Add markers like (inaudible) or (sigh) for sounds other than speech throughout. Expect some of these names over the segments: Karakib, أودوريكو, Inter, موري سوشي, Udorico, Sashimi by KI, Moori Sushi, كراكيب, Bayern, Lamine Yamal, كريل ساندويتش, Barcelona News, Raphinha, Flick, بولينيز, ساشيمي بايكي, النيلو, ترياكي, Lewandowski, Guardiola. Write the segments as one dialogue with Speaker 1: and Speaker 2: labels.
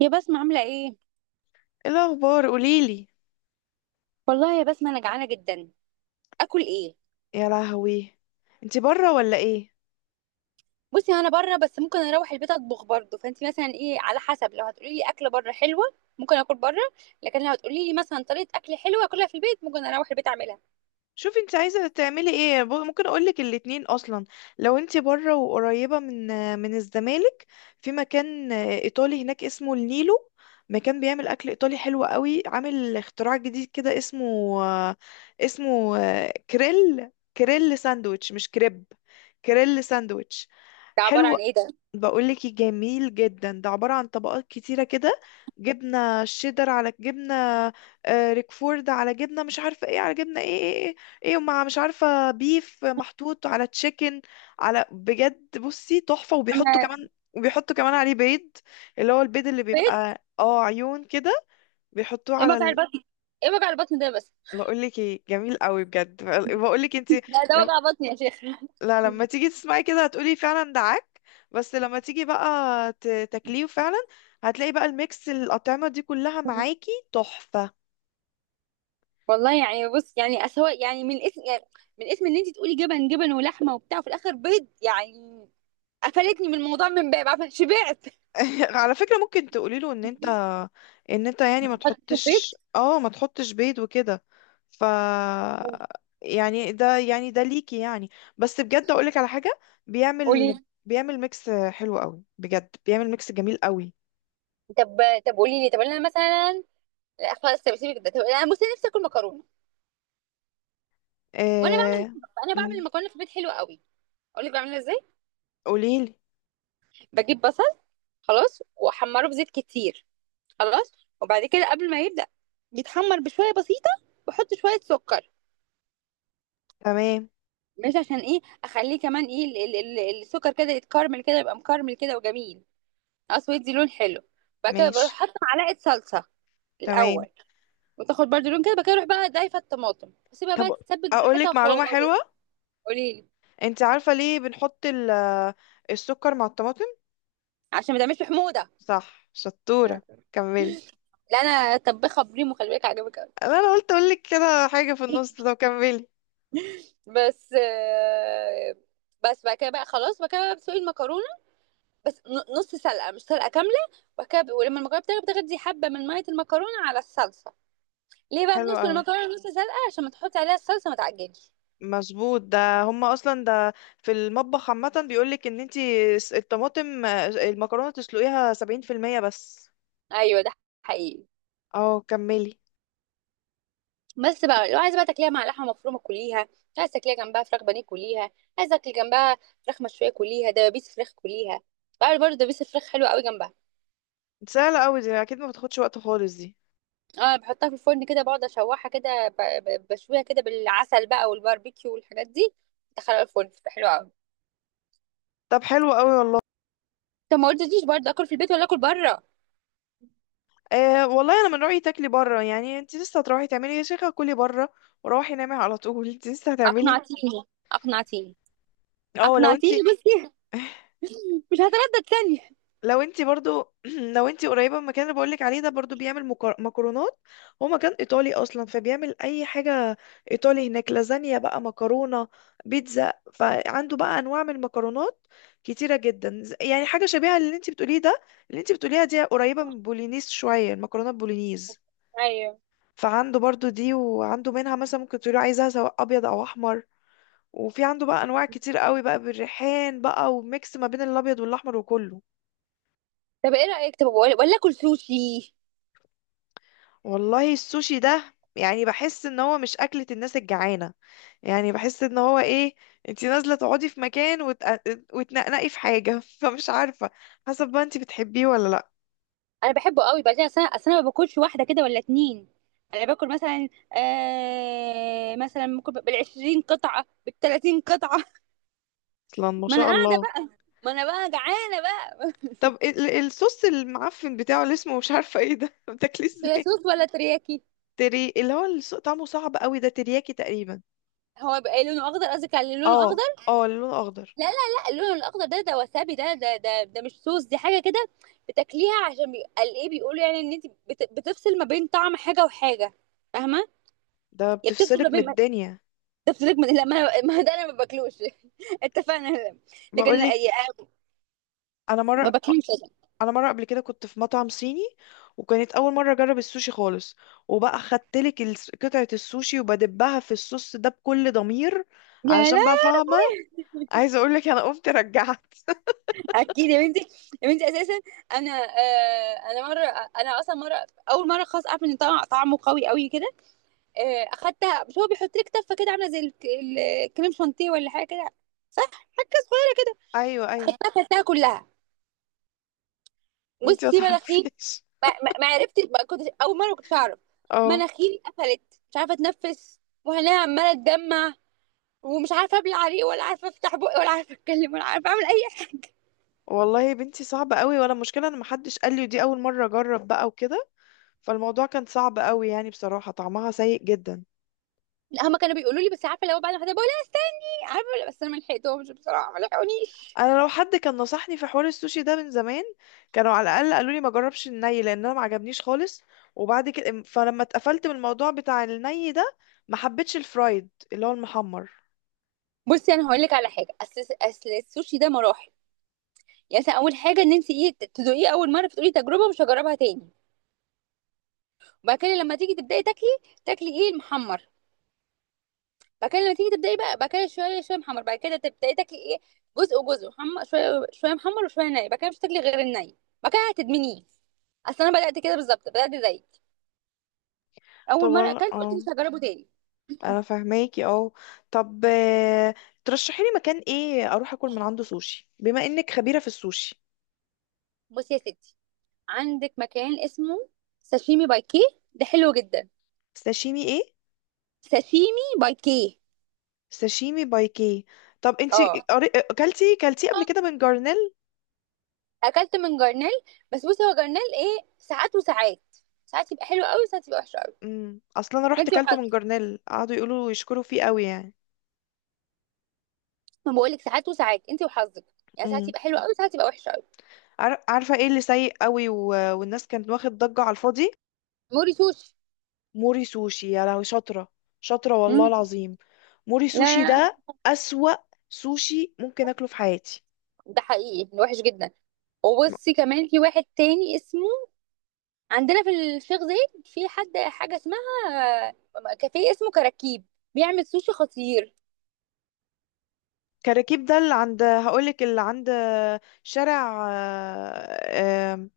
Speaker 1: يا بسمة، عاملة ايه؟
Speaker 2: ايه الاخبار قوليلي.
Speaker 1: والله يا بسمة انا جعانة جدا. اكل ايه؟
Speaker 2: يا لهوي، انتي بره ولا ايه؟
Speaker 1: بصي انا بره بس ممكن اروح البيت اطبخ برضه، فانتي مثلا ايه على حسب. لو هتقولي لي اكلة بره حلوة ممكن اكل بره، لكن لو هتقولي لي مثلا طريقة اكل حلوة اكلها في البيت ممكن اروح البيت اعملها.
Speaker 2: شوفي انتي عايزه تعملي ايه، ممكن اقولك الاتنين اصلا. لو انتي بره وقريبه من الزمالك، في مكان ايطالي هناك اسمه النيلو. مكان بيعمل اكل ايطالي حلو قوي، عامل اختراع جديد كده اسمه اسمه كريل. كريل ساندويتش مش كريب، كريل ساندويتش.
Speaker 1: ده عبارة
Speaker 2: حلو.
Speaker 1: عن ايه ده؟
Speaker 2: بقولك إيه، جميل جدا، ده عبارة عن طبقات كتيرة كده، جبنة شيدر على جبنة، آه، ريكفورد على جبنة، مش عارفة ايه على جبنة، إيه، ومع مش عارفة بيف محطوط على تشيكن، على بجد بصي تحفة.
Speaker 1: أما
Speaker 2: وبيحطوا كمان عليه بيض، اللي هو البيض اللي
Speaker 1: بيت!
Speaker 2: بيبقى اه عيون كده، بيحطوه
Speaker 1: ايه
Speaker 2: على
Speaker 1: وجع
Speaker 2: ال...
Speaker 1: البطن؟ ايه وجع البطن ده بس؟
Speaker 2: بقولك ايه جميل قوي بجد. بقولك انتي،
Speaker 1: لا ده وجع بطن يا شيخ. (laughs)
Speaker 2: لا لما تيجي تسمعي كده هتقولي فعلا ده عك، بس لما تيجي بقى تاكليه فعلا هتلاقي بقى الميكس الأطعمة دي كلها معاكي تحفة.
Speaker 1: والله يعني بص يعني اسوا يعني من اسم يعني، من اسم ان انت تقولي جبن جبن ولحمة وبتاع وفي الاخر بيض يعني. قفلتني من الموضوع من باب عارفة، شبعت.
Speaker 2: (laughs) على فكرة ممكن تقولي له ان انت، يعني ما
Speaker 1: حطيته في زيت.
Speaker 2: تحطش، ما تحطش بيض وكده. ف يعني ده، يعني ده ليكي يعني. بس بجد اقولك على حاجة،
Speaker 1: قولي.
Speaker 2: بيعمل بيعمل ميكس حلو قوي بجد، بيعمل ميكس جميل قوي.
Speaker 1: طب. طب قولي لي. طب انا مثلا، لا خلاص طب سيبك ده. طب انا بصي نفسي اكل مكرونه. وانا بعمل،
Speaker 2: آه...
Speaker 1: انا بعمل
Speaker 2: مم.
Speaker 1: المكرونه في البيت حلوه قوي. اقول لك بعملها ازاي.
Speaker 2: قوليلي.
Speaker 1: بجيب بصل خلاص واحمره في زيت كتير خلاص، وبعد كده قبل ما يبدا يتحمر بشويه بسيطه بحط شويه سكر.
Speaker 2: تمام.
Speaker 1: مش عشان ايه، اخليه كمان ايه السكر كده يتكرمل كده، يبقى مكرمل كده وجميل. اسود دي لون حلو. بعد كده بروح
Speaker 2: ماشي.
Speaker 1: حاطه معلقه صلصه
Speaker 2: تمام.
Speaker 1: الاول، وتاخد برضو لون كده بقى اروح بقى ضايفه الطماطم واسيبها
Speaker 2: طب
Speaker 1: بقى تتسبك براحتها
Speaker 2: اقولك معلومة
Speaker 1: خالص.
Speaker 2: حلوة.
Speaker 1: قولي لي.
Speaker 2: انت عارفة ليه بنحط السكر مع الطماطم؟
Speaker 1: عشان ما تعملش حموضه.
Speaker 2: صح، شطورة. كملي.
Speaker 1: لا انا طبخها بريمو، خلي بالك عجبك قوي.
Speaker 2: أنا قلت اقولك كده حاجة في النص،
Speaker 1: (laughs)
Speaker 2: طب كملي.
Speaker 1: بس بس بعد كده بقى خلاص، بعد كده بقى بتسلقي المكرونه. نص سلقه مش سلقه كامله. بعد كده ولما المكرونه بتغلي بتغدي حبه من ميه المكرونه على الصلصه. ليه بقى
Speaker 2: حلو
Speaker 1: بنص
Speaker 2: قوي،
Speaker 1: المكرونه نص سلقه؟ عشان ما تحطي عليها الصلصه ما تعجنش.
Speaker 2: مظبوط. ده هما اصلا ده في المطبخ عامة بيقولك ان انت الطماطم، آه، المكرونة تسلقيها سبعين في المية بس.
Speaker 1: ايوه ده حقيقي.
Speaker 2: اه كملي.
Speaker 1: بس بقى لو عايزه بقى تاكليها مع لحمه مفرومه كليها، عايزه تاكليها جنبها فراخ بانيه كليها، عايزه تاكلي جنبها فراخ مشويه كليها، دبابيس فراخ كليها. بعمل برضه دبابيس الفراخ حلوه قوي جنبها.
Speaker 2: سهلة قوي دي، اكيد ما بتاخدش وقت خالص دي.
Speaker 1: اه بحطها في الفرن كده بقعد اشوحها كده بشويها كده بالعسل بقى والباربيكيو والحاجات دي. ادخلها الفرن بتبقى حلوه قوي.
Speaker 2: طب حلو قوي والله.
Speaker 1: طب ما قلتليش برضه اكل في البيت ولا اكل بره.
Speaker 2: أه والله انا من رايي تاكلي بره، يعني انت لسه هتروحي تعملي، يا شيخه كلي بره وروحي نامي على طول. (laughs) انت لسه هتعملي؟
Speaker 1: اقنعتيني، اقنعتيني،
Speaker 2: اه لو انت.
Speaker 1: اقنعتيني.
Speaker 2: (laughs)
Speaker 1: بصي. (laughs) مش هتردد ثانيه.
Speaker 2: لو انت برضو، (clears throat) لو انت قريبه من المكان اللي بقولك عليه ده، برضو بيعمل مكرونات. هو مكان ايطالي اصلا فبيعمل اي حاجه ايطالي. هناك لازانيا بقى، مكرونه، بيتزا، فعنده بقى انواع من المكرونات كتيره جدا. يعني حاجه شبيهه للي انت بتقوليه ده، اللي انت بتقوليها دي قريبه من بولينيز شويه، المكرونه بولينيز.
Speaker 1: ايوه.
Speaker 2: فعنده برضو دي، وعنده منها مثلا ممكن تقولي عايزها سواء ابيض او احمر، وفي عنده بقى انواع كتير قوي بقى، بالريحان بقى، وميكس ما بين الابيض والاحمر وكله.
Speaker 1: طب ايه رايك، طب ولا اكل سوشي.
Speaker 2: والله السوشي ده يعني بحس ان هو مش اكلة الناس الجعانة. يعني بحس ان هو ايه، انتي نازلة تقعدي في مكان وت... وتنقنقي في حاجة. (laughs) فمش عارفة، حسب بقى انتي بتحبيه ولا لا.
Speaker 1: انا بحبه قوي. بعدين اصل انا أصل أنا ما باكلش واحده كده ولا اتنين. انا باكل مثلا، مثلا ممكن بالعشرين قطعه بالتلاتين قطعه.
Speaker 2: اصلا
Speaker 1: (laughs)
Speaker 2: ما
Speaker 1: ما انا
Speaker 2: شاء
Speaker 1: قاعده
Speaker 2: الله.
Speaker 1: بقى. ما انا بقى جعانه بقى.
Speaker 2: طب الصوص المعفن بتاعه اللي اسمه مش عارفة ايه ده (laughs) بتاكليه
Speaker 1: (laughs) صويا
Speaker 2: ازاي؟
Speaker 1: صوص ولا ترياكي؟
Speaker 2: تري اللي هو طعمه صعب قوي ده، ترياكي تقريبا.
Speaker 1: هو بقى لونه اخضر، قصدك على لونه
Speaker 2: اه.
Speaker 1: اخضر؟
Speaker 2: اه، اللون اخضر.
Speaker 1: لا لا لا، اللون الاخضر ده ده وسابي، ده مش صوص، دي حاجه كده بتاكليها عشان قال ايه، بيقولوا يعني ان انت بتفصل ما بين طعم حاجه وحاجه. فاهمه؟
Speaker 2: ده
Speaker 1: يا بتفصل ما
Speaker 2: بتفصلك من
Speaker 1: بين.
Speaker 2: الدنيا.
Speaker 1: جبت لك من لا ما أنا- ما ده انا ما باكلوش. (laughs) اتفقنا. لكن
Speaker 2: بقولك،
Speaker 1: أي-
Speaker 2: انا
Speaker 1: ما
Speaker 2: مره،
Speaker 1: باكلوش أصلاً.
Speaker 2: قبل كده كنت في مطعم صيني، وكانت اول مره اجرب السوشي خالص، وبقى خدتلك قطعه السوشي وبدبها في الصوص ده بكل ضمير،
Speaker 1: لا لا.
Speaker 2: علشان بقى فاهمه. عايزه اقولك انا قمت رجعت. (laughs)
Speaker 1: اكيد يا بنتي. يا بنتي اساسا انا، انا مره، انا اصلا مره، اول مره خلاص اعرف ان طعم طعمه قوي قوي كده. آه اخدتها، مش هو بيحط لك تفه كده عامله زي الكريم شانتيه ولا حاجه كده. صح، حاجه صغيره.
Speaker 2: ايوه ايوه.
Speaker 1: اخدتها اكلتها كلها.
Speaker 2: انتي ما
Speaker 1: بصي مناخيري،
Speaker 2: تعرفيش.
Speaker 1: ما عرفتش، ما كنتش اول مره، ما كنتش اعرف.
Speaker 2: اه
Speaker 1: مناخيري قفلت، مش عارفه اتنفس، وهنا عماله اتدمع، ومش عارفه ابلع عليه، ولا عارفه افتح بقي، ولا عارفه اتكلم، ولا عارفه اعمل اي حاجه.
Speaker 2: والله يا بنتي صعب قوي، ولا مشكله ان محدش قال لي، ودي اول مره اجرب بقى وكده، فالموضوع كان صعب قوي يعني بصراحه، طعمها سيء جدا.
Speaker 1: (laughs) لا هما كانوا بيقولوا لي، بس عارفه لو بعد ما حد بقول لي. عارفه، ولا بس انا ما لحقتهمش بصراحه، ما لحقونيش.
Speaker 2: انا لو حد كان نصحني في حوار السوشي ده من زمان، كانوا على الاقل قالوا لي ما جربش الني، لان انا ما عجبنيش خالص. وبعد كده فلما اتقفلت من الموضوع بتاع الني ده، ما حبيتش الفرايد اللي هو المحمر.
Speaker 1: بصي انا هقول لك على حاجه. اصل السوشي ده مراحل. يعني مثلا اول حاجه ان انت ايه، تدوقيه اول مره فتقولي تجربه مش هجربها تاني. وبعد كده لما تيجي تبداي تاكلي، تاكلي ايه؟ المحمر. بعد كده لما تيجي تبداي بقى بعد كده، شويه شويه محمر، بعد كده تبداي تاكلي ايه، جزء وجزء محمر، شويه شويه محمر وشويه ني، بعد كده مش هتاكلي غير الني. بعد كده هتدمنيه. اصل انا بدات كده بالظبط، بدات زيك، اول مره اكلت قلت
Speaker 2: اه،
Speaker 1: مش هجربه تاني.
Speaker 2: انا فاهماكي، اه. طب آه، ترشحي لي مكان ايه اروح اكل من عنده سوشي، بما انك خبيرة في السوشي؟
Speaker 1: بصي يا ستي، عندك مكان اسمه ساشيمي باي كي، ده حلو جدا.
Speaker 2: ساشيمي ايه؟
Speaker 1: ساشيمي باي كي.
Speaker 2: ساشيمي بايكي. طب انتي
Speaker 1: اه
Speaker 2: اكلتي كلتيه قبل كده من جارنيل؟
Speaker 1: اكلت من جرنال، بس بصي هو جرنال ايه، ساعات وساعات. ساعات يبقى حلو قوي، ساعات يبقى وحش قوي.
Speaker 2: امم، اصلا انا
Speaker 1: ما
Speaker 2: رحت
Speaker 1: انت
Speaker 2: كلته من
Speaker 1: وحظك.
Speaker 2: جارنيل قعدوا يقولوا يشكروا فيه قوي يعني.
Speaker 1: ما بقول لك ساعات وساعات، انت وحظك. يعني ساعات
Speaker 2: امم.
Speaker 1: يبقى حلو قوي، ساعات يبقى وحش قوي.
Speaker 2: عارفه ايه اللي سيء قوي و... والناس كانت واخد ضجه على الفاضي؟
Speaker 1: موري سوشي.
Speaker 2: موري سوشي، يا لهوي، شاطره، شاطره والله
Speaker 1: مم.
Speaker 2: العظيم. موري
Speaker 1: لا
Speaker 2: سوشي
Speaker 1: لا،
Speaker 2: ده اسوأ سوشي ممكن اكله في حياتي.
Speaker 1: ده حقيقي وحش جدا. وبصي كمان في واحد تاني اسمه، عندنا في الشيخ زايد، في حد حاجه اسمها كافيه اسمه كراكيب، بيعمل سوشي خطير.
Speaker 2: كراكيب، ده اللي عند، هقولك اللي عند شارع، آه، آم،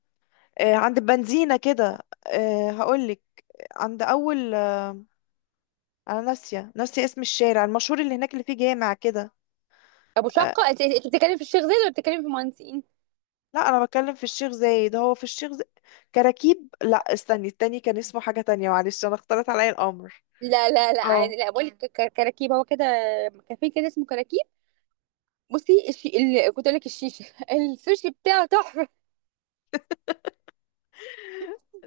Speaker 2: آه، عند بنزينة كده، آه، هقولك عند أول، آه، أنا ناسية، اسم الشارع المشهور اللي هناك اللي فيه جامع كده،
Speaker 1: ابو
Speaker 2: آه،
Speaker 1: شقه، انت بتتكلم في الشيخ زايد ولا بتتكلم في مهندسين؟
Speaker 2: لا انا بتكلم في الشيخ زايد، هو في الشيخ زايد. كراكيب، لا استني، التاني كان اسمه حاجة تانية، معلش انا اختلط عليا الامر.
Speaker 1: لا لا لا
Speaker 2: اه.
Speaker 1: عادي، لا بقول لك كراكيب هو كده، كافيه كده اسمه كراكيب. بصي كنت اقول لك الشيشه. (laughs) السوشي بتاعه تحفه.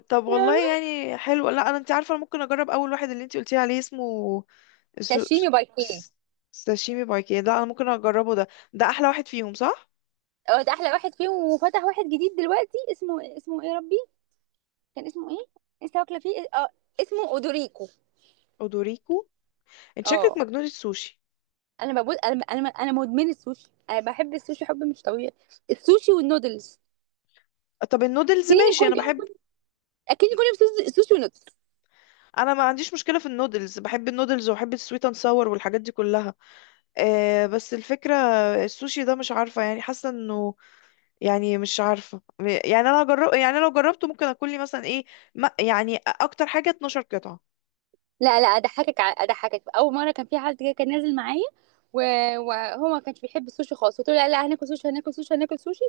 Speaker 2: طب والله
Speaker 1: (laughs)
Speaker 2: يعني حلو، لا انا انت عارفه أنا ممكن اجرب اول واحد اللي انت قلتي عليه اسمه سو...
Speaker 1: ساشيمي باركيه.
Speaker 2: س- ساشيمي بايكي، ده انا ممكن اجربه ده، ده احلى واحد فيهم صح؟
Speaker 1: هو ده احلى واحد فيهم، وفتح واحد جديد دلوقتي اسمه ايه يا ربي. كان اسمه ايه؟ لسه واكله فيه اه. اسمه اودوريكو.
Speaker 2: اودوريكو. انت شكلك
Speaker 1: اه
Speaker 2: مجنونه السوشي.
Speaker 1: انا ببص، انا مدمنه السوشي، انا بحب السوشي حب مش طبيعي. السوشي والنودلز.
Speaker 2: طب النودلز
Speaker 1: اكلني
Speaker 2: ماشي
Speaker 1: كل
Speaker 2: انا
Speaker 1: يوم،
Speaker 2: بحب.
Speaker 1: اكلني كل يوم، سوشي سوشي ونودلز.
Speaker 2: انا ما عنديش مشكله في النودلز، بحب النودلز وبحب السويت اند ساور والحاجات دي كلها. آه بس الفكره السوشي ده مش عارفه يعني، حاسه انه يعني مش عارفة يعني انا جرب، يعني لو جربته ممكن اكل لي مثلا ايه، ما يعني اكتر حاجة 12 قطعة.
Speaker 1: لا لا، اضحكك، اضحكك. اول مره كان في حد كده كان نازل معايا، وهو ما كانش بيحب السوشي خالص، قلت له لا لا هناكل سوشي، هناكل سوشي، هناكل سوشي.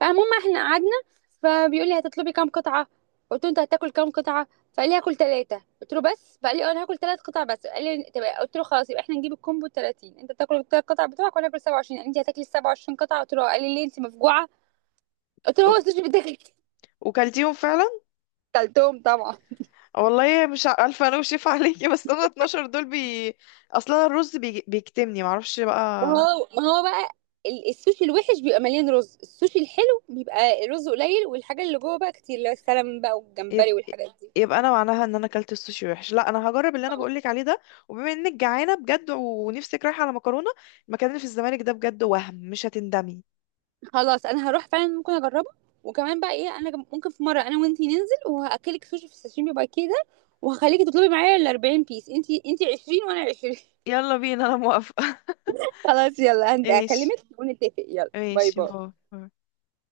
Speaker 1: فالمهم احنا قعدنا. فبيقول لي هتطلبي كام قطعه، قلت له انت هتاكل كام قطعه، فقال لي هاكل ثلاثه، قلت له بس؟ فقال لي اه انا هاكل ثلاث قطع بس، قال لي طب. قلت له خلاص يبقى احنا نجيب الكومبو 30، انت تاكل الثلاث قطع بتوعك وانا هاكل 27. انت هتاكلي 27 قطعه؟ قلت له اه. قال لي ليه، انت مفجوعه؟ قلت له هو
Speaker 2: و-
Speaker 1: السوشي بيتاكل.
Speaker 2: وكلتيهم فعلا؟
Speaker 1: (laughs) كلتهم طبعا.
Speaker 2: والله مش الف انا وشيف عليكي. (laughs) بس انا 12 دول بي، اصلا الرز بي... بيكتمني معرفش
Speaker 1: ما
Speaker 2: بقى.
Speaker 1: هو ما هو بقى السوشي الوحش بيبقى مليان رز، السوشي الحلو بيبقى الرز قليل والحاجه اللي جوه بقى كتير، اللي هو السلمون بقى
Speaker 2: يب...
Speaker 1: والجمبري والحاجات دي.
Speaker 2: يبقى انا معناها ان انا اكلت السوشي وحش. لا انا هجرب اللي انا بقولك عليه ده، وبما انك جعانة بجد ونفسك رايحة على مكرونة، المكان اللي في الزمالك ده بجد وهم مش هتندمي.
Speaker 1: خلاص انا هروح فعلا ممكن اجربه. وكمان بقى ايه، انا ممكن في مره انا وانتي ننزل وهاكلك سوشي في الساشيمي بقى كده، وهخليكي تطلبي معايا ال 40 بيس، انتي 20 وانا 20. (laughs)
Speaker 2: يلا بينا انا موافقة. (laughs)
Speaker 1: خلاص يلا
Speaker 2: ايش،
Speaker 1: هكلمك ونتفق. يلا باي
Speaker 2: ايش هو.
Speaker 1: باي.